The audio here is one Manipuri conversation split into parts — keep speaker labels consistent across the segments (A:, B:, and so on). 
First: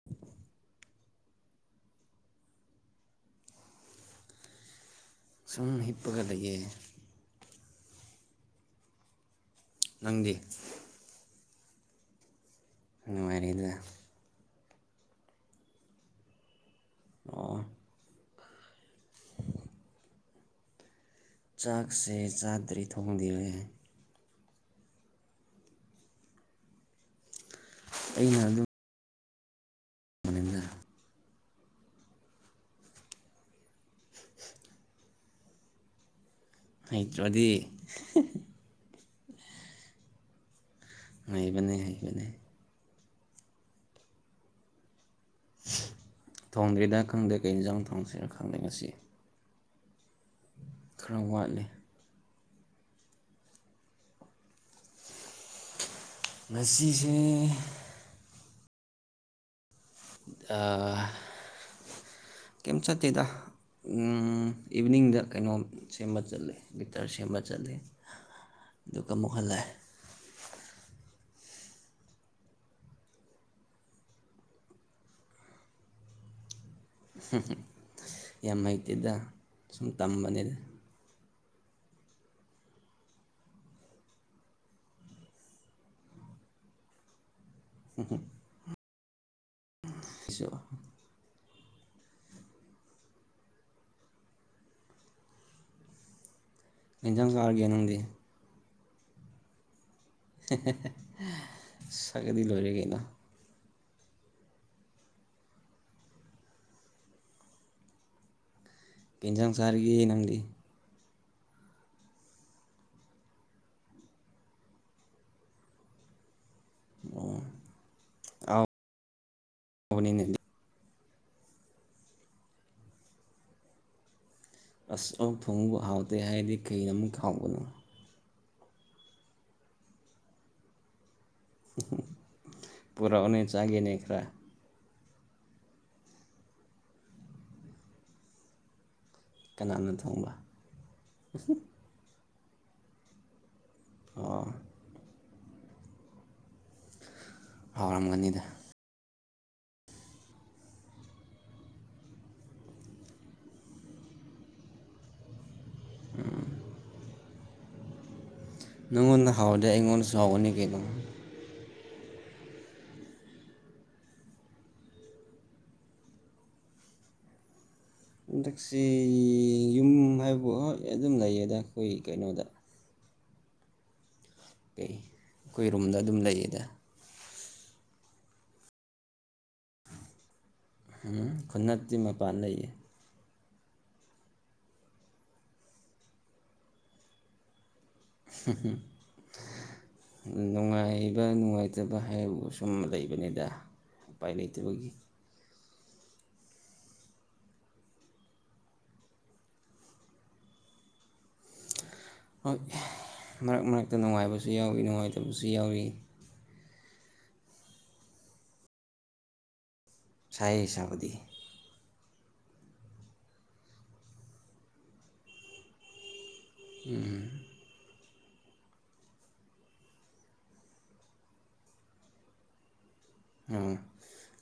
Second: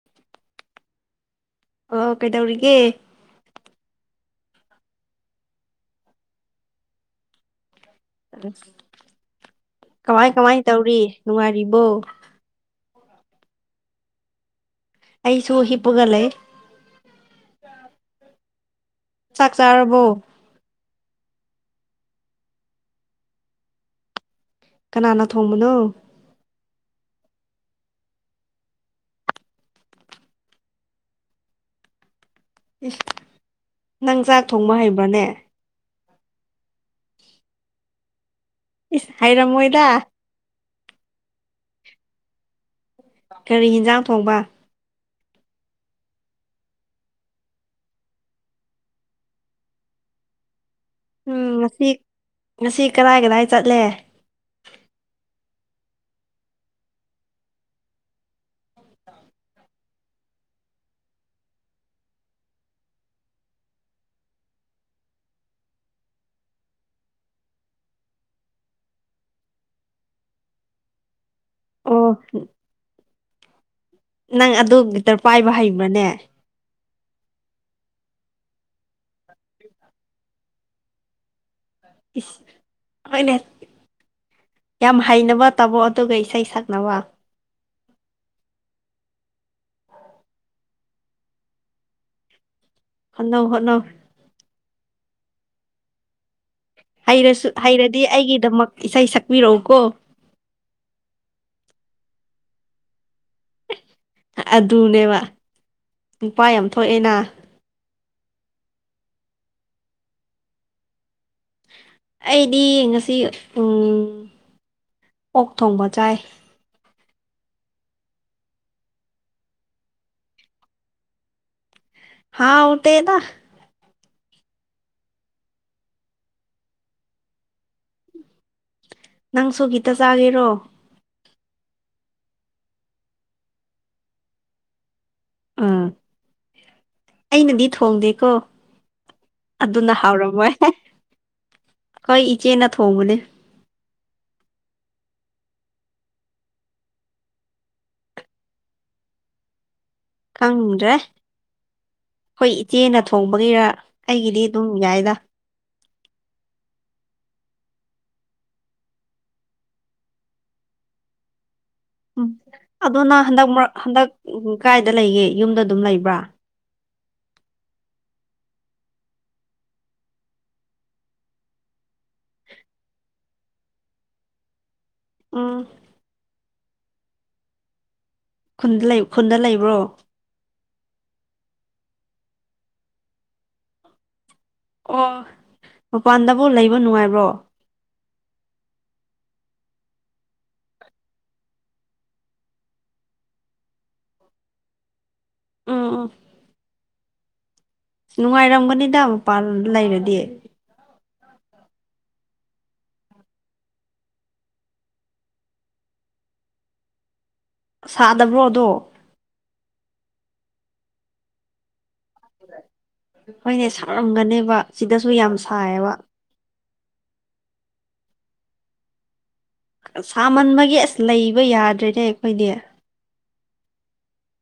A: [inaudible]
B: ꯑꯣ ꯀꯩꯗꯧꯔꯤꯒꯦ
A: ꯁꯨꯝ ꯍꯤꯞꯄꯒ ꯂꯩꯌꯦ
B: ꯀꯃꯥꯏ
A: ꯅꯪꯗꯤ
B: ꯀꯃꯥꯏ ꯇꯧꯔꯤ ꯅꯨꯡꯉꯥꯏꯔꯤꯕꯣ
A: ꯅꯨꯉꯥꯏꯔꯤꯅꯦ
B: ꯑꯩꯁꯨ ꯍꯤꯞꯄꯒ ꯂꯩ
A: ꯑꯣ
B: ꯆꯥꯛ ꯆꯥꯔꯕꯣ
A: ꯆꯥꯛꯁꯦ ꯆꯥꯗ꯭ꯔꯤ ꯊꯣꯡꯗ꯭ꯔꯤꯅꯦ
B: ꯀꯅꯥꯅ ꯊꯣꯡꯕꯅꯣ
A: ꯑꯩꯅ ꯑꯗꯨꯝ
B: ꯅꯪ ꯆꯥꯛ ꯊꯣꯡꯕ ꯍꯩꯕ꯭ꯔꯅꯦ
A: ꯍꯩꯇ꯭ꯔꯗꯤ
B: ꯏꯁ ꯍꯩꯔꯝꯃꯣꯏꯗ
A: ꯍꯩꯕꯅꯦ ꯍꯩꯕꯅꯦ
B: ꯀꯔꯤ ꯏꯟꯖꯥꯡ ꯊꯣꯡꯕ
A: ꯊꯣꯡꯗ꯭ꯔꯤꯗ ꯈꯪꯗꯦ ꯀꯩ ꯏꯟꯖꯥꯡ ꯊꯣꯡꯁꯤꯔ ꯈꯪꯗꯦ ꯉꯁꯤ ꯈꯔ
B: ꯎꯝ
A: ꯋꯥꯠꯂꯤ
B: ꯉꯁꯤ ꯉꯁꯤ ꯀꯔꯥꯏ ꯀꯔꯥꯏ ꯆꯠꯂꯦ
A: ꯉꯁꯤꯁꯦ ꯑ ꯀꯩꯝ ꯆꯠꯇꯦꯗ ꯎꯝ ꯏꯚꯤꯅꯤꯡꯗ ꯀꯩꯅꯣꯝ ꯁꯦꯝꯕ ꯆꯠꯂꯦ ꯒꯤꯇ꯭ꯔ ꯁꯦꯝꯕ ꯆꯠꯂꯦ ꯑꯗꯨꯒ ꯑꯃꯨꯛ ꯍꯜꯂꯦ
B: ꯑꯣ ꯅꯪ ꯑꯗꯨ ꯒꯤꯇ꯭ꯔ ꯄꯥꯏꯕ ꯍꯩꯕ꯭ꯔꯥꯅꯦ
A: ꯌꯥꯝ ꯍꯩꯇꯦꯗ ꯁꯨꯝ ꯇꯝꯕꯅꯦꯗ
B: ꯏꯁ ꯍꯣꯏꯅꯦ ꯌꯥꯝ ꯍꯩꯅꯕ ꯇꯝꯃꯣ ꯑꯗꯨꯒ ꯏꯁꯩ ꯁꯛꯅꯕ
A: ꯎꯝꯍꯨꯝ [unintelligible]
B: ꯍꯣꯠꯅꯧ ꯍꯣꯠꯅꯧ
A: ꯏꯟꯖꯥꯡ
B: ꯍꯩꯔꯁꯨ
A: ꯆꯥꯔꯒꯦ ꯅꯪꯗꯤ
B: ꯍꯩꯔꯗꯤ ꯑꯩꯒꯤꯗꯃꯛ ꯏꯁꯩ ꯁꯛꯄꯤꯔꯛꯎꯀꯣ
A: ꯁꯛꯑꯗꯤ ꯂꯣꯏꯔꯦ ꯀꯩꯅꯣ
B: ꯑꯗꯨꯅꯦꯕ ꯅꯨꯄꯥ ꯌꯥꯝ ꯊꯣꯛꯑꯦꯅ
A: ꯀꯩ ꯏꯟꯖꯥꯡ ꯆꯥꯔꯒꯦ ꯅꯪꯗꯤ
B: ꯑꯩꯗꯤ ꯉꯁꯤ ꯎꯝ ꯑꯣꯛ ꯊꯣꯡꯕ ꯆꯥꯏ
A: ꯎꯝ ꯑꯥꯎꯠ ꯑꯣꯅꯤꯅꯦ
B: ꯍꯥꯎꯇꯦꯗ
A: ꯑꯁ ꯑꯣꯛ ꯊꯣꯡꯕꯨ ꯍꯥꯎꯇꯦ ꯍꯥꯏꯔꯗꯤ ꯀꯩ ꯑꯃꯨꯛ ꯍꯥꯎꯕꯅꯣ
B: ꯅꯪꯁꯨ ꯒꯤꯇ ꯆꯥꯒꯦꯔꯣ
A: ꯄꯨꯔꯛꯎꯅꯦ ꯆꯥꯒꯦꯅꯦ ꯈꯔ
B: ꯎꯝ ꯑꯩꯅꯗꯤ ꯊꯣꯡꯗꯦꯀꯣ
A: ꯀꯅꯥꯅ
B: ꯑꯗꯨꯅ
A: ꯊꯣꯡꯕ
B: ꯍꯥꯎꯔꯝꯃꯣꯏ ꯑꯈꯣꯏ ꯏꯆꯦꯅ ꯊꯣꯡꯕꯅꯦ
A: ꯑꯣ ꯍꯥꯎꯔꯝꯒꯅꯤꯗ
B: ꯈꯪꯗ꯭ꯔꯦ ꯑꯈꯣꯏ ꯏꯆꯦꯅ ꯊꯣꯡꯕꯒꯤꯔꯥ ꯑꯩꯒꯤꯗꯤ ꯑꯗꯨꯝ ꯌꯥꯏꯗ
A: ꯎꯝ ꯅꯪꯉꯣꯟꯗ ꯍꯥꯎꯔꯗꯤ ꯑꯩꯉꯣꯟꯗꯁꯨ ꯍꯥꯎꯒꯅꯤ ꯀꯩꯅꯣ
B: ꯎꯝ ꯑꯗꯨ ꯅꯪ ꯍꯟꯗꯛ ꯃꯔꯛ ꯍꯟꯗꯛ ꯀꯥꯏꯗ ꯂꯩꯒꯦ ꯌꯨꯝꯗ ꯑꯗꯨꯝ ꯂꯩꯕ꯭ꯔꯥ
A: ꯍꯟꯗꯛꯁꯤ ꯌꯨꯝ ꯍꯥꯏꯕꯨ ꯍꯣꯏ ꯑꯗꯨꯝ ꯂꯩꯌꯦꯗ ꯑꯩꯈꯣꯏꯒꯤ ꯀꯩꯅꯣꯗ ꯀꯩ
B: ꯎꯝ
A: ꯑꯈꯣꯏ ꯔꯨꯝꯗ ꯑꯗꯨꯝ ꯂꯩꯌꯦꯗ
B: ꯈꯨꯟꯗ ꯂꯩ ꯈꯨꯟꯗ ꯂꯩꯕ꯭ꯔꯣ
A: ꯍꯝ ꯈꯨꯟ ꯅꯠꯇꯤ ꯃꯄꯥꯟ ꯂꯩꯌꯦ
B: ꯑꯣ ꯃꯄꯥꯟꯗꯕꯨ ꯂꯩꯕ ꯅꯨꯡꯉꯥꯏꯕ꯭ꯔꯣ
A: [unintelligible] ꯅꯨꯡꯉꯥꯏꯕ ꯅꯨꯡꯉꯥꯏꯇꯕ ꯍꯥꯏꯕꯕꯨ ꯁꯨꯝ ꯂꯩꯕꯅꯤꯗꯥ ꯎꯄꯥꯏ ꯂꯩꯇꯕꯒꯤ
B: ꯎꯝ ꯎꯝ ꯅꯨꯡꯉꯥꯏꯔꯝꯒꯅꯤꯗ ꯃꯄꯥꯟ ꯂꯩꯔꯗꯤ
A: ꯍꯣꯏ ꯃꯔꯛ ꯃꯔꯛꯇꯥ ꯅꯨꯡꯉꯥꯏꯕꯁꯨ ꯌꯥꯎꯋꯤ ꯅꯨꯡꯉꯥꯏꯇꯕꯁꯨ ꯌꯥꯎꯋꯤ
B: ꯁꯥꯗꯕ꯭ꯔꯣ ꯑꯗꯣ
A: ꯁꯥꯏꯌꯦ ꯁꯥꯕꯗꯤ
B: ꯍꯣꯏꯅꯦ ꯁꯔꯝꯒꯅꯦꯕ ꯁꯤꯗꯁꯨ ꯌꯥꯝ ꯁꯥꯏꯌꯦꯕ
A: ꯎꯝ
B: ꯁꯥꯃꯟꯕꯒꯤ ꯑꯁ ꯂꯩꯕ ꯌꯥꯗ꯭ꯔꯦꯅꯦ ꯑꯩꯈꯣꯏꯗꯤ
A: ꯑꯥ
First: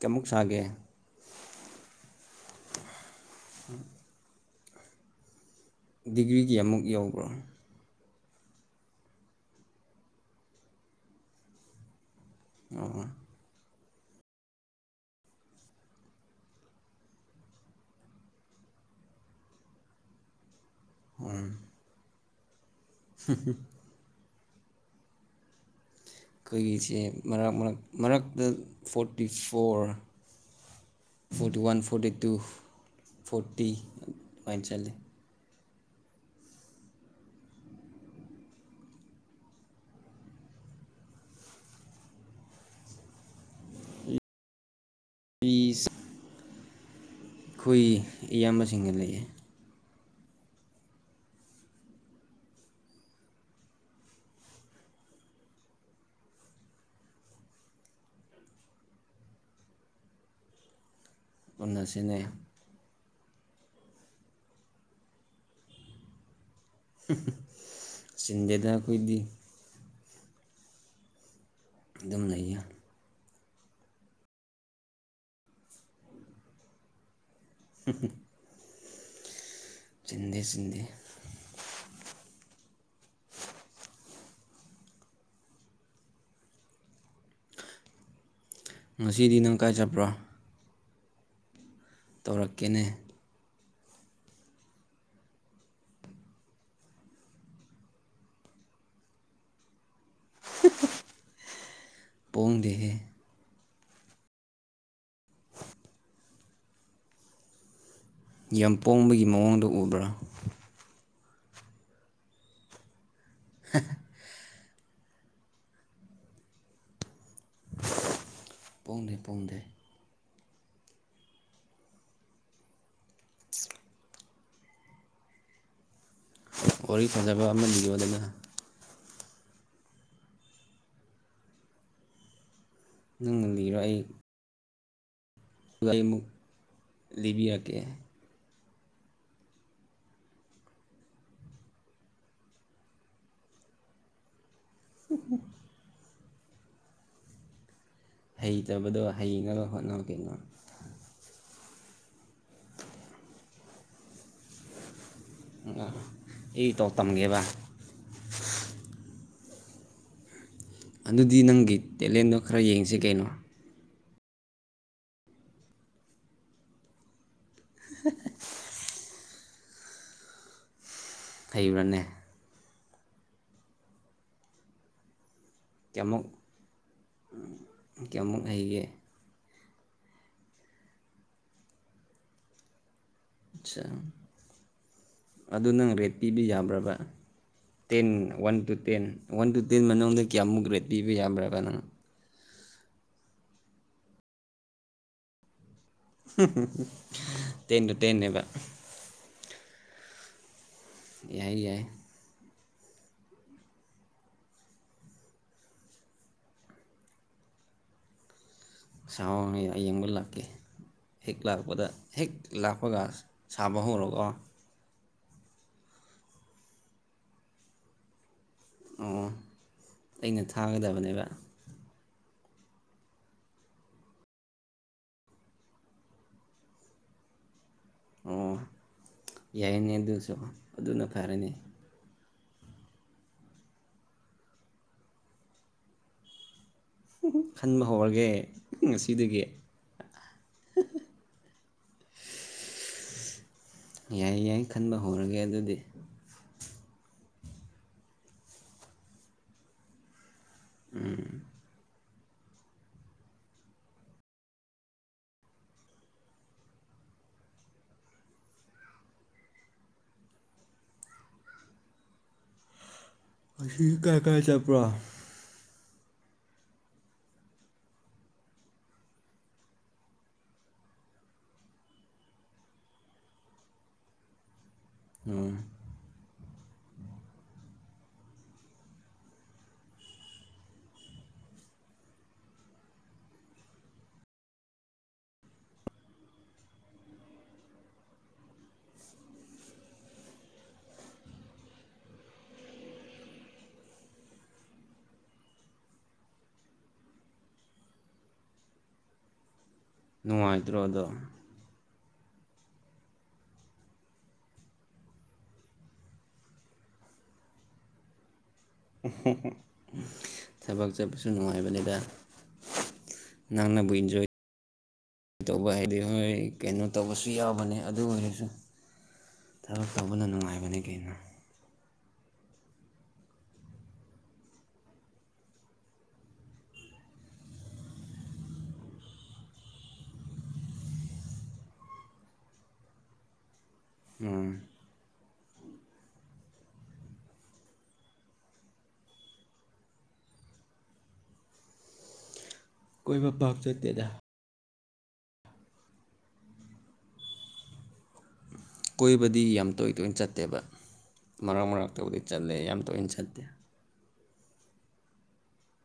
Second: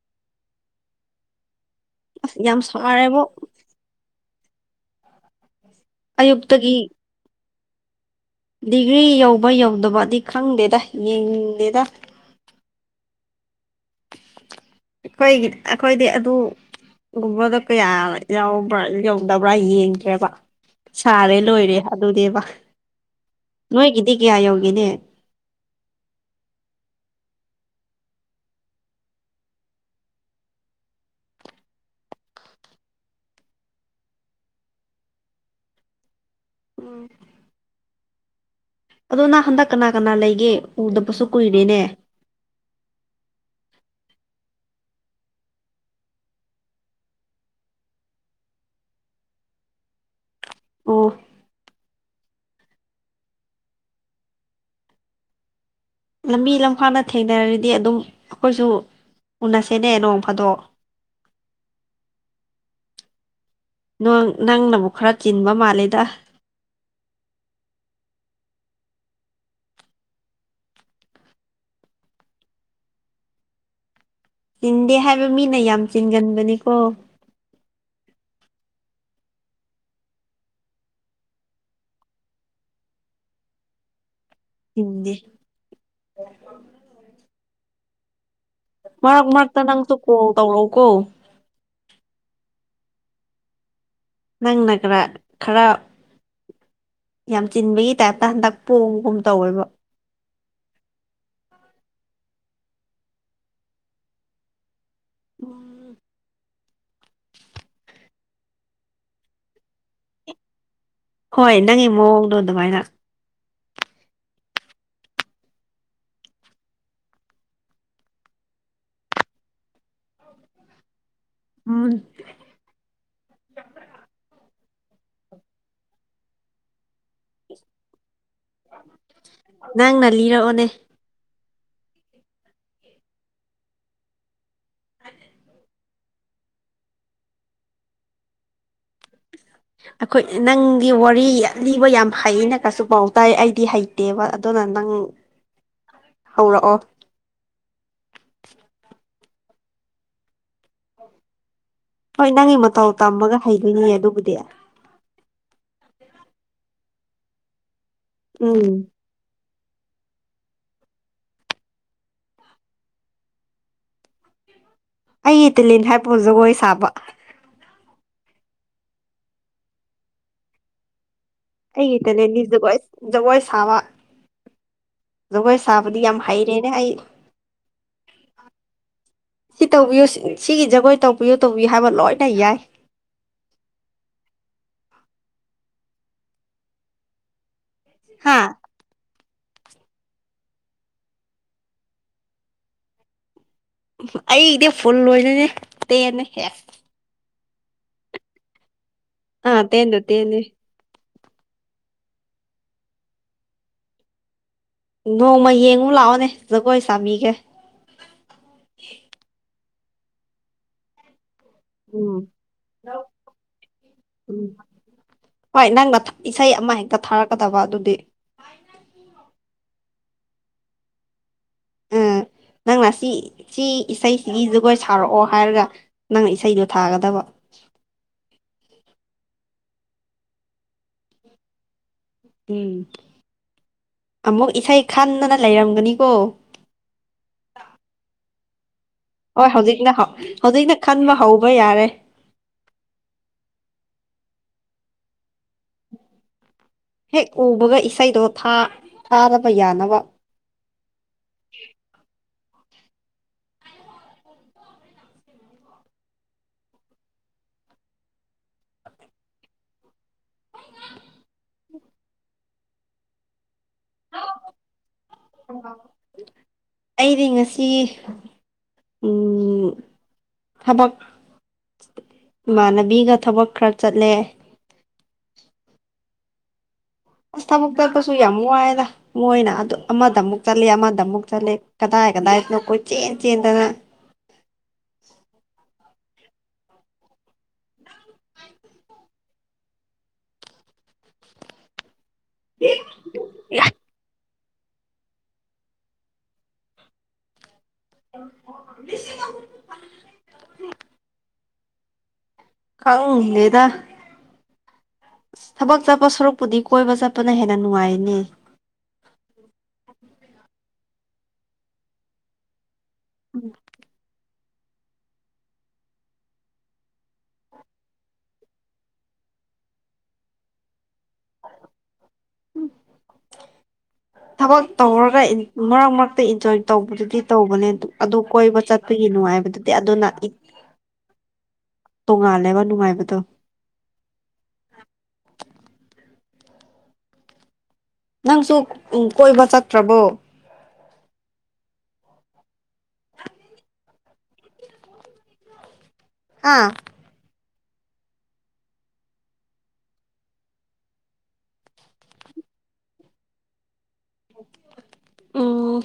A: ꯀꯌꯥꯃꯨꯛ ꯁꯥꯒꯦ
B: ꯑꯁ ꯌꯥꯝ ꯁꯥꯔꯦꯕꯣ
A: ꯎꯝ ꯗꯤꯒ꯭ꯔꯤꯒꯤ
B: ꯑꯌꯨꯛꯇꯒꯤ
A: ꯑꯃꯨꯛ ꯌꯧꯕ꯭ꯔꯣ
B: ꯗꯤꯒ꯭ꯔꯤ ꯌꯧꯕ ꯌꯧꯗꯕꯗꯤ ꯈꯪꯗꯦꯗ ꯌꯦꯡꯅꯤꯡꯗꯦꯗ
A: ꯑꯣ
B: ꯑꯩꯈꯣꯏꯒꯤ ꯑꯩꯈꯣꯏꯗꯤ ꯑꯗꯨ ꯒꯨꯝꯕꯒ ꯀꯌꯥ ꯌꯥꯎꯕ꯭ꯔꯥ ꯌꯧꯗꯕ꯭ꯔꯥ ꯌꯦꯡꯗ꯭ꯔꯦꯕ ꯁꯥꯔꯦ ꯂꯣꯏꯔꯦ ꯑꯗꯨꯅꯦꯕ
A: [unintelligible]
B: ꯅꯣꯏꯒꯤꯗꯤ ꯀꯌꯥ ꯌꯧꯒꯦꯅꯦ
A: ꯑꯩꯈꯣꯏꯒꯤꯁꯦ ꯃꯔꯛ ꯃꯔꯛ ꯃꯔꯛꯇ forty for forty one forty two forty ꯑꯗꯨꯃꯥꯏꯅ ꯆꯠꯂꯦ
B: ꯎꯝ ꯑꯗꯣ ꯅꯪ ꯍꯟꯗꯛ ꯀꯅꯥ ꯀꯅꯥ ꯂꯩꯒꯦ ꯎꯗꯕꯁꯨ ꯀꯨꯏꯔꯦꯅꯦ
A: ꯄꯤꯁ ꯑꯩꯈꯣꯏ ꯏꯌꯥꯝꯕꯁꯤꯡꯒ ꯂꯩꯌꯦ
B: ꯑꯣ ꯂꯝꯕꯤ ꯂꯝꯈꯥꯡꯗ ꯊꯦꯡꯅꯔꯗꯤ ꯑꯗꯨꯝ ꯑꯩꯈꯣꯏꯁꯨ ꯎꯅꯁꯦꯅꯦ ꯅꯣꯡ ꯐꯥꯗꯣꯛ
A: ꯎꯟꯅꯁꯤꯅꯦ
B: ꯅꯪ ꯅꯪꯅꯕꯨ ꯈꯔ ꯆꯤꯟꯕ ꯃꯥꯜꯂꯦꯗ
A: ꯆꯤꯟꯗꯦꯗ ꯑꯩꯈꯣꯏꯗꯤ ꯑꯗꯨꯝ ꯂꯩꯌꯦ
B: ꯆꯤꯟꯗꯦ ꯍꯥꯏꯕ ꯃꯤꯅ ꯌꯥꯝ ꯆꯤꯟꯒꯟꯕꯅꯤꯀꯣ
A: [unintelligible] ꯆꯤꯟꯗꯦ ꯆꯤꯟꯗꯦ
B: ꯍꯤꯟꯗꯤ ꯃꯔꯛ
A: ꯉꯁꯤꯗꯤ ꯅꯪ
B: ꯃꯔꯛꯇꯥ
A: ꯀꯥꯏ
B: ꯅꯪꯁꯨ
A: ꯆꯠꯄ꯭ꯔꯣ
B: ꯀꯣꯜ ꯇꯧꯔꯛꯎꯀꯣ
A: ꯇꯧꯔꯛꯀꯦꯅꯦ
B: ꯅꯪꯅ ꯈꯔ ꯈꯔ ꯌꯥꯝ ꯆꯤꯟꯕꯒꯤ ꯇꯥꯏꯞꯇꯥ ꯍꯟꯗꯛ ꯄꯣꯡꯕꯒꯨꯝ ꯇꯧꯋꯦꯕ
A: ꯄꯣꯡꯗꯦꯍꯦ
B: ꯎꯝ
A: ꯌꯥꯝ ꯄꯣꯡꯕꯒꯤ ꯃꯑꯣꯡꯗ ꯎꯕ꯭ꯔꯥ
B: ꯍꯣꯏ ꯅꯪꯒꯤ ꯃꯑꯣꯡꯗꯣ ꯑꯗꯨꯃꯥꯏꯅ
A: [unintelligible] ꯄꯣꯡꯗꯦ ꯄꯣꯡꯗꯦ
B: [unintelligible]
A: [unintelligible] ꯋꯥꯔꯤ ꯐꯖꯕ ꯑꯃ ꯂꯤꯌꯣꯗꯅ
B: ꯅꯪꯅ ꯂꯤꯔꯛꯑꯣꯅꯦ
A: ꯅꯪꯅ ꯂꯤꯔꯣ ꯑꯩ ꯗꯨꯒ ꯑꯩꯃꯨꯛ ꯂꯤꯕꯤꯔꯛꯀꯦ
B: ꯑꯩꯈꯣꯏ ꯅꯪꯗꯤ ꯋꯥꯔꯤ ꯌꯥꯝ ꯂꯤꯕ ꯍꯩꯌꯦꯅ ꯀꯁꯨ ꯄꯥꯎ ꯇꯥꯏ ꯑꯩꯗꯤ ꯍꯩ ꯇꯦꯕ ꯑꯗꯨꯅ ꯅꯪ ꯍꯧꯔꯛꯑꯣ
A: ꯍꯩꯇꯕꯗꯣ ꯍꯩꯅꯕ ꯍꯣꯠꯅꯧ ꯀꯩꯅꯣ
B: ꯍꯣꯏ ꯅꯪꯒꯤ ꯃꯇꯧ ꯇꯝꯃꯒ ꯍꯩꯗꯣꯏꯅꯤ ꯑꯗꯨꯕꯨꯗꯤ
A: [unintelligible] ꯑꯩ ꯏꯇꯧ ꯇꯝꯒꯦꯕ
B: ꯎꯝ
A: ꯑꯗꯨꯗꯤ ꯅꯪꯒꯤ ꯇꯦꯂꯦꯟꯗꯣ ꯈꯔ ꯌꯦꯡꯁꯤ ꯀꯩꯅꯣ
B: ꯑꯩꯒꯤ ꯇꯤꯂꯦꯟ ꯍꯥꯏꯄꯨ ꯖꯒꯣꯏ ꯁꯥꯕ
A: [unintelligible]
B: ꯑꯩꯒꯤ
A: ꯍꯩꯕ꯭ꯔꯥꯅꯦ
B: ꯇꯦꯂꯦꯟꯗꯤ ꯖꯒꯣꯏ ꯖꯒꯣꯏ ꯁꯥꯕ ꯖꯒꯣꯏ ꯁꯥꯕꯗꯤ ꯌꯥꯝ
A: ꯀꯌꯥꯃꯨꯛ
B: ꯍꯥꯏꯔꯦꯅꯦ ꯑꯩ
A: ꯀꯌꯥꯃꯨꯛ ꯍꯩꯒꯦ
B: ꯁꯤ ꯇꯧꯕꯤꯌꯨ ꯁꯤꯒꯤ ꯖꯒꯣꯏ ꯇꯧꯕꯤꯌꯨ ꯇꯧꯕꯤꯌꯨ ꯍꯥꯏꯕ ꯂꯣꯏꯅ ꯌꯥꯏ
A: ꯑꯠꯆꯥ ꯑꯗꯨ ꯅꯪ ꯔꯦꯠ ꯄꯤꯕ ꯌꯥꯕ꯭ꯔꯕ ꯇꯦꯟ
B: ꯍꯥ
A: one two ten one two ten ꯃꯅꯨꯡꯗ ꯀꯌꯥꯃꯨꯛ ꯔꯦꯠ ꯄꯤꯕ ꯌꯥꯕ꯭ꯔꯥꯕ ꯅꯪ
B: ꯑꯩꯒꯤꯗꯤ ꯐꯨꯜ ꯂꯣꯏꯗꯣꯏꯅꯦ
A: ꯍꯨꯝ ꯍꯨꯝ ꯍꯨꯝ ꯇꯦꯟ ꯇꯨ ꯇꯦꯟꯅꯦꯕ
B: ꯑꯥ ꯇꯦꯟ ꯇꯨ ꯇꯦꯟꯅꯦ
A: ꯌꯥꯏ ꯌꯥꯏ
B: ꯅꯣꯡꯃ ꯌꯦꯡꯉꯨ ꯂꯥꯛꯑꯣꯅꯦ ꯖꯒꯣꯏ ꯁꯥꯕꯤꯒꯦ
A: ꯁꯍꯥꯎꯉꯩ ꯑꯌꯦꯡꯕ ꯂꯥꯛꯀꯦ ꯍꯦꯛ ꯂꯥꯛꯄꯗ
B: ꯎꯝ
A: ꯍꯦꯛ ꯂꯥꯛꯄꯒ ꯁꯥꯕ ꯍꯧꯔꯣꯒꯣ
B: ꯎꯝ ꯍꯣꯏ ꯅꯪꯅ ꯊꯥ ꯏꯁꯩ ꯑꯃ ꯍꯦꯛꯇ ꯊꯥꯔꯛꯀꯗꯕ ꯑꯗꯨꯗꯤ
A: ꯑꯣ ꯑꯣ ꯑꯩꯅ ꯊꯥꯒꯗꯕꯅꯦꯕ
B: [unintelligible] ꯅꯪꯅ ꯁꯤ ꯁꯤ ꯏꯁꯩꯁꯤꯒꯤ ꯖꯒꯣꯏ ꯁꯥꯔꯛꯑꯣ ꯍꯥꯏꯔꯒ ꯅꯪꯅ ꯏꯁꯩꯗꯣ ꯊꯥꯒꯗꯕ
A: ꯑꯣ ꯌꯥꯏꯅꯦ ꯑꯗꯨꯁꯨ ꯑꯗꯨꯅ ꯐꯔꯦꯅꯤ
B: ꯎꯝ ꯑꯃꯨꯛ ꯏꯁꯩ ꯈꯥꯟꯗꯅ ꯂꯩꯔꯝꯒꯅꯤꯀꯣ
A: ꯍꯨꯡ ꯍꯨꯡ ꯈꯟꯕ ꯍꯧꯔꯒꯦ ꯉꯁꯤ
B: ꯍꯣꯏ ꯍꯧꯖꯤꯛꯅ ꯍꯧ ꯍꯧꯖꯤꯛꯅ ꯈꯟꯕ ꯍꯧꯕ ꯌꯥꯔꯦ
A: ꯁꯁ ꯌꯥꯏ ꯌꯥꯏ ꯈꯟꯕ ꯍꯧꯔꯒꯦ ꯑꯗꯨꯗꯤ
B: ꯍꯦꯛ ꯎꯕꯒ ꯏꯁꯩꯗꯣ ꯊꯥ ꯊꯥꯕꯒ ꯌꯥꯅꯕ
A: ꯎꯝ
B: [unintelligible]
A: ꯉꯁꯤ ꯀꯥꯏ ꯀꯥꯏ ꯆꯠꯄ꯭ꯔꯣ
B: ꯑꯩꯗꯤ ꯉꯁꯤ ꯎꯝ ꯊꯕꯛ ꯏꯃꯥꯟꯅꯕꯤꯒ ꯊꯕꯛ ꯈꯔ ꯆꯠꯂꯦ
A: ꯎꯝ
B: ꯑꯁ ꯊꯕꯛ ꯇꯠꯄꯁꯨ ꯌꯥꯝ ꯋꯥꯏꯗ ꯃꯣꯏꯅ ꯑꯗꯨ ꯑꯃꯗꯃꯨꯛ ꯆꯠꯂꯦ ꯑꯃꯗ ꯑꯃꯨꯛ ꯆꯠꯂꯦ ꯀꯗꯥꯏ ꯀꯗꯥꯏꯗꯅꯣ ꯀꯣꯏ ꯆꯦꯟ ꯆꯦꯟꯗꯅ [unintelligible] [unintelligible]
A: ꯅꯨꯡꯉꯥꯏꯇ꯭ꯔꯣ ꯑꯗꯣ
B: ꯈꯪꯗꯦꯗ ꯊꯕꯛ ꯆꯠꯄ ꯁꯔꯨꯛꯄꯨꯗꯤ ꯀꯣꯏꯕ ꯆꯠꯄꯅ ꯍꯦꯟꯅ ꯅꯨꯡꯉꯥꯏꯅꯤ
A: [unintelligible] ꯊꯕꯛ ꯆꯠꯄꯁꯨ ꯅꯨꯡꯉꯥꯏꯕꯅꯤꯗ ꯅꯪꯅꯕꯨ ꯏꯟꯖꯣꯏ ꯇꯧꯕ ꯍꯩꯗꯤ ꯍꯣꯏ ꯀꯩꯅꯣ ꯇꯧꯕꯁꯨ ꯌꯥꯎꯕꯅꯦ ꯑꯗꯨ ꯑꯣꯏꯔꯁꯨ ꯊꯕꯛ ꯇꯧꯕꯅ ꯅꯨꯡꯉꯥꯏꯕꯅꯦ ꯀꯩꯅꯣ
B: ꯊꯕꯛ ꯇꯧꯔꯒ ꯏꯟ ꯃꯔꯛ ꯃꯔꯛꯇ ꯏꯟꯖꯣꯏ ꯇꯧꯕꯗꯨꯗꯤ ꯇꯧꯕꯅꯦ ꯑꯗꯨ ꯀꯣꯏꯕ ꯆꯠ ꯑꯗꯨꯒꯤ ꯅꯨꯡꯉꯥꯏꯕꯗꯨꯗꯤ ꯑꯗꯨꯅ ꯏꯠ ꯇꯣꯡꯉꯥꯜꯂꯦꯕ ꯅꯨꯡꯉꯥꯏꯕꯗꯣ
A: ꯎꯝ
B: ꯅꯪꯁꯨ ꯎ ꯀꯣꯏꯕ ꯆꯠꯇ꯭ꯔꯕꯣ
A: ꯀꯣꯏꯕ ꯄꯥꯛ ꯆꯠꯇꯦꯗ
B: ꯑꯥ
A: ꯀꯣꯏꯕꯗꯤ ꯌꯥꯝ ꯇꯣꯏ ꯇꯣꯏꯅ ꯆꯠꯇꯦꯕ ꯃꯔꯛ ꯃꯔꯛꯇꯕꯨꯗꯤ ꯆꯠꯂꯦ ꯌꯥꯝ ꯇꯣꯏꯏꯅ ꯆꯠꯇꯦ
B: ꯎꯝ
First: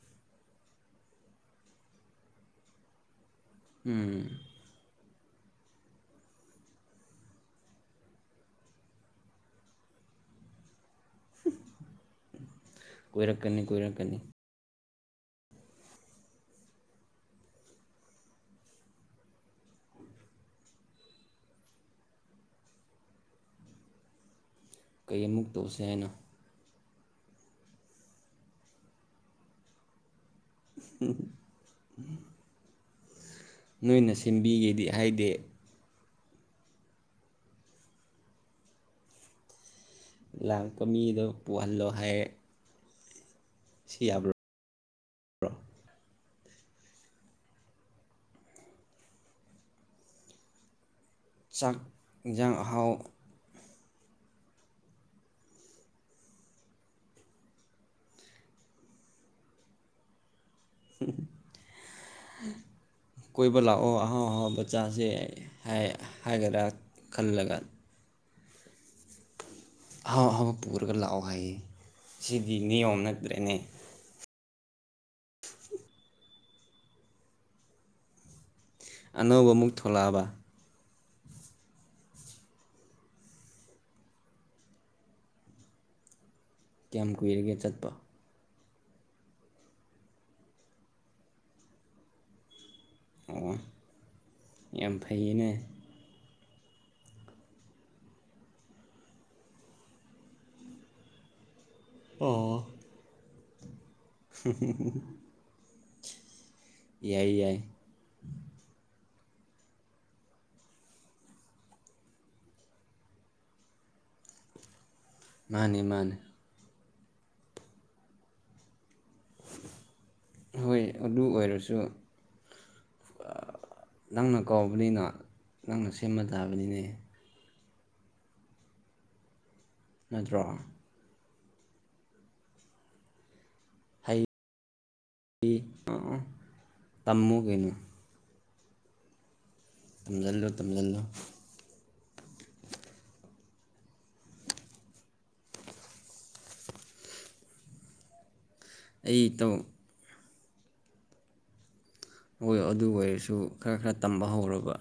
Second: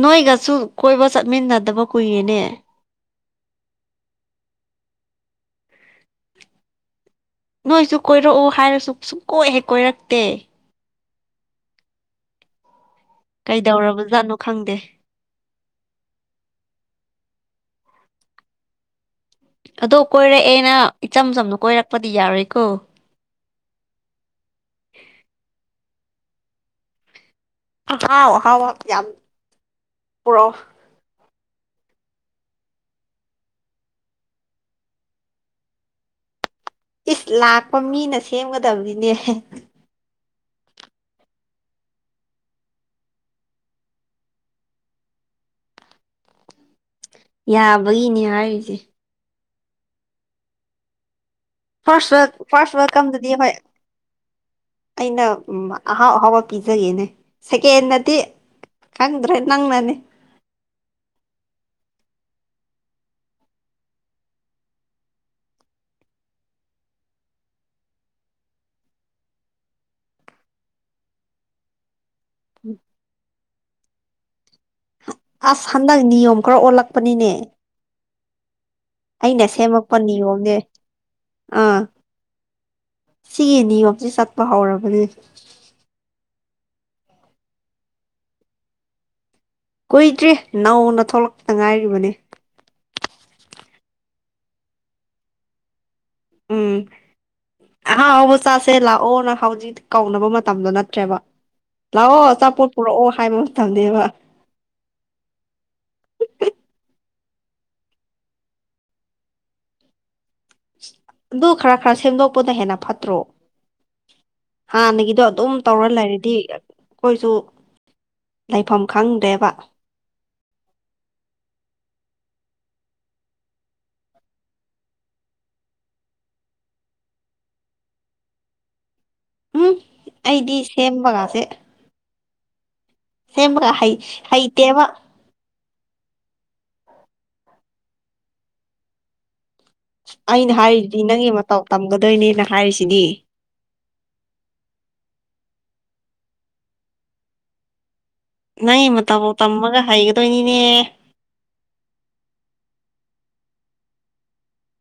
B: ꯅꯣꯏꯒꯁꯨ ꯀꯣꯏꯕ ꯆꯠꯃꯤꯟꯅꯗꯕ ꯀꯨꯏꯔꯦꯅꯦ
A: ꯎꯝ
B: ꯅꯣꯏꯁꯨ ꯀꯣꯏꯔꯛꯎ ꯍꯥꯏꯔꯁꯨ ꯁꯨꯡ ꯀꯣꯏꯍꯦ ꯀꯣꯏꯔꯛꯇꯦ
A: ꯀꯣꯏꯔꯛꯀꯅꯤ ꯀꯣꯏꯔꯛꯀꯅꯤ
B: ꯀꯩꯗꯧꯔꯕꯖꯥꯠꯅꯣ ꯈꯪꯗꯦ ꯑꯗꯣ ꯀꯣꯏꯔꯛꯑꯦꯅ ꯏꯆꯝ ꯆꯝꯅ ꯀꯣꯏꯔꯛꯄꯗꯤ ꯌꯥꯔꯣꯏꯀꯣ
A: ꯀꯩ ꯑꯃꯨꯛ ꯇꯧꯁꯤ ꯍꯥꯏꯅꯣ
B: ꯑꯍꯥꯎ ꯑꯍꯥꯎ ꯌꯥꯝ ꯄꯨꯔꯛꯑꯣ
A: [unintelligible] ꯅꯣꯏꯅ ꯁꯦꯝꯕꯤꯒꯦꯗꯤ ꯍꯥꯏꯗꯤ
B: ꯏꯁ ꯂꯥꯛꯄ ꯃꯤꯅ ꯁꯦꯝꯒꯗꯕꯗꯤꯅꯦ
A: ꯂꯥꯛꯄ ꯃꯤꯗꯣ ꯄꯨꯍꯜꯂꯣ ꯍꯥꯏꯔꯦ ꯁꯤ ꯌꯥꯕ꯭ꯔꯣ
B: ꯌꯥꯕꯒꯤꯅꯦ ꯍꯥꯏꯔꯤꯁꯦ
A: ꯆꯥꯛ
B: ꯐꯥꯔꯁꯋꯦꯜ
A: ꯏꯟꯁꯥꯡ
B: ꯐꯥꯔꯁ
A: ꯑꯍꯥꯎ
B: ꯋꯦꯜꯀꯝꯗꯗꯤ ꯍꯣꯏ ꯑꯩꯅ ꯎꯝ ꯑꯍꯥꯎ ꯑꯍꯥꯎꯕ ꯄꯤꯖꯒꯦꯅꯦ ꯁꯦꯀꯦꯟꯅꯗꯤ ꯈꯪꯗ꯭ꯔꯦ ꯅꯪꯅꯅꯤ
A: ꯀꯣꯏꯕ ꯂꯥꯛꯑꯣ ꯑꯍꯥꯎ ꯑꯍꯥꯎꯕ ꯆꯥꯁꯦ ꯍꯥꯏ ꯍꯥꯏꯒ꯭ꯔꯥ ꯈꯜꯂꯒ ꯑꯍꯥꯎ ꯑꯍꯥꯎꯕ ꯄꯨꯔꯒ ꯂꯥꯛꯑꯣ ꯍꯥꯏꯌꯦ ꯁꯤꯗꯤ ꯅꯤꯌꯣꯝ ꯅꯠꯇ꯭ꯔꯦꯅꯦ
B: ꯑꯁ ꯍꯟꯗꯛ ꯅꯤꯌꯣꯝ ꯈꯔ ꯑꯣꯜꯂꯛꯄꯅꯤꯅꯦ ꯑꯩꯅ
A: ꯑꯅꯧꯕ ꯑꯃꯨꯛ
B: ꯁꯦꯝꯃꯛꯄ
A: ꯊꯣꯛꯂꯛꯑꯕ
B: ꯅꯤꯌꯣꯝꯅꯦ ꯑꯥ ꯁꯤꯒꯤ ꯅꯤꯌꯣꯝꯁꯦ ꯆꯠꯄ ꯍꯧꯔꯕꯅꯦ
A: ꯀꯌꯥꯝ ꯀꯨꯏꯔꯒꯦ ꯆꯠꯄ
B: ꯀꯨꯏꯗ꯭ꯔꯤ ꯅꯧꯅ ꯊꯣꯛꯂꯛꯄꯗ ꯉꯥꯏꯔꯤꯕꯅꯤ
A: ꯑꯣ ꯌꯥꯝ ꯐꯩꯌꯦꯅꯦ
B: ꯎꯝ ꯑꯍꯥꯎ ꯑꯍꯥꯎꯕ ꯆꯥꯁꯦ ꯂꯥꯛꯑꯣꯅ ꯍꯧꯖꯤꯛ ꯀꯧꯅꯕ ꯃꯇꯝꯗꯣ ꯅꯠꯇ꯭ꯔꯦꯕ ꯂꯥꯛꯑꯣ
A: ꯑꯣ
B: ꯑꯆꯥꯄꯣꯠ ꯄꯨꯔꯛꯑꯣ ꯍꯥꯏꯕ ꯃꯇꯝꯅꯦꯕ
A: [unintelligible] ꯌꯥꯏ ꯌꯥꯏ
B: ꯑꯗꯨ ꯈꯔ ꯈꯔ ꯁꯦꯝꯗꯣꯛꯄꯗ ꯍꯦꯟꯅ ꯐꯠꯇ꯭ꯔꯣ ꯍꯥꯟꯅꯒꯤꯗꯣ ꯑꯗꯨꯝ
A: ꯃꯥꯅꯦ
B: ꯇꯧꯔ
A: ꯃꯥꯅꯦ
B: ꯂꯩꯔꯗꯤ ꯑꯩꯈꯣꯏꯁꯨ ꯂꯩꯐꯝ ꯈꯪꯗ꯭ꯔꯦꯕ
A: ꯍꯣꯏ ꯑꯗꯨ ꯑꯣꯏꯔꯁꯨ ꯑꯥ ꯅꯪꯅ ꯀꯥꯎꯕꯅꯤꯅ ꯅꯪꯅ ꯁꯦꯝꯃ ꯇꯥꯕꯅꯤꯅꯦ
B: ꯍꯨꯝ
A: ꯅꯠꯇ꯭ꯔꯣ
B: ꯑꯩꯗꯤ ꯁꯦꯝꯕꯒꯥꯁꯦ ꯁꯦꯝꯕꯒ ꯍꯩ ꯍꯩꯇꯦꯕ
A: ꯏ ꯑꯣ ꯑꯣ ꯇꯝꯃꯨꯒꯩꯅꯣ ꯇꯝꯁꯤꯜꯂꯣ
B: ꯑꯩꯅ
A: ꯇꯝꯁꯤꯜꯂꯣ
B: ꯍꯥꯏꯔꯤꯗꯤ ꯅꯪꯒꯤ ꯃꯇꯧ ꯇꯝꯒꯗꯣꯏꯅꯦꯅ ꯍꯥꯏꯔꯤꯁꯤꯗꯤ ꯅꯪ ꯃꯇꯥꯎ
A: ꯑꯩ ꯇꯧ
B: ꯇꯝꯃꯒ ꯍꯩꯒꯗꯣꯏꯅꯤꯅꯦ
A: ꯍ ꯑꯗꯨ ꯑꯣꯏꯔꯁꯨ ꯈꯔ ꯈꯔ ꯇꯝꯕ ꯍꯧꯔꯕ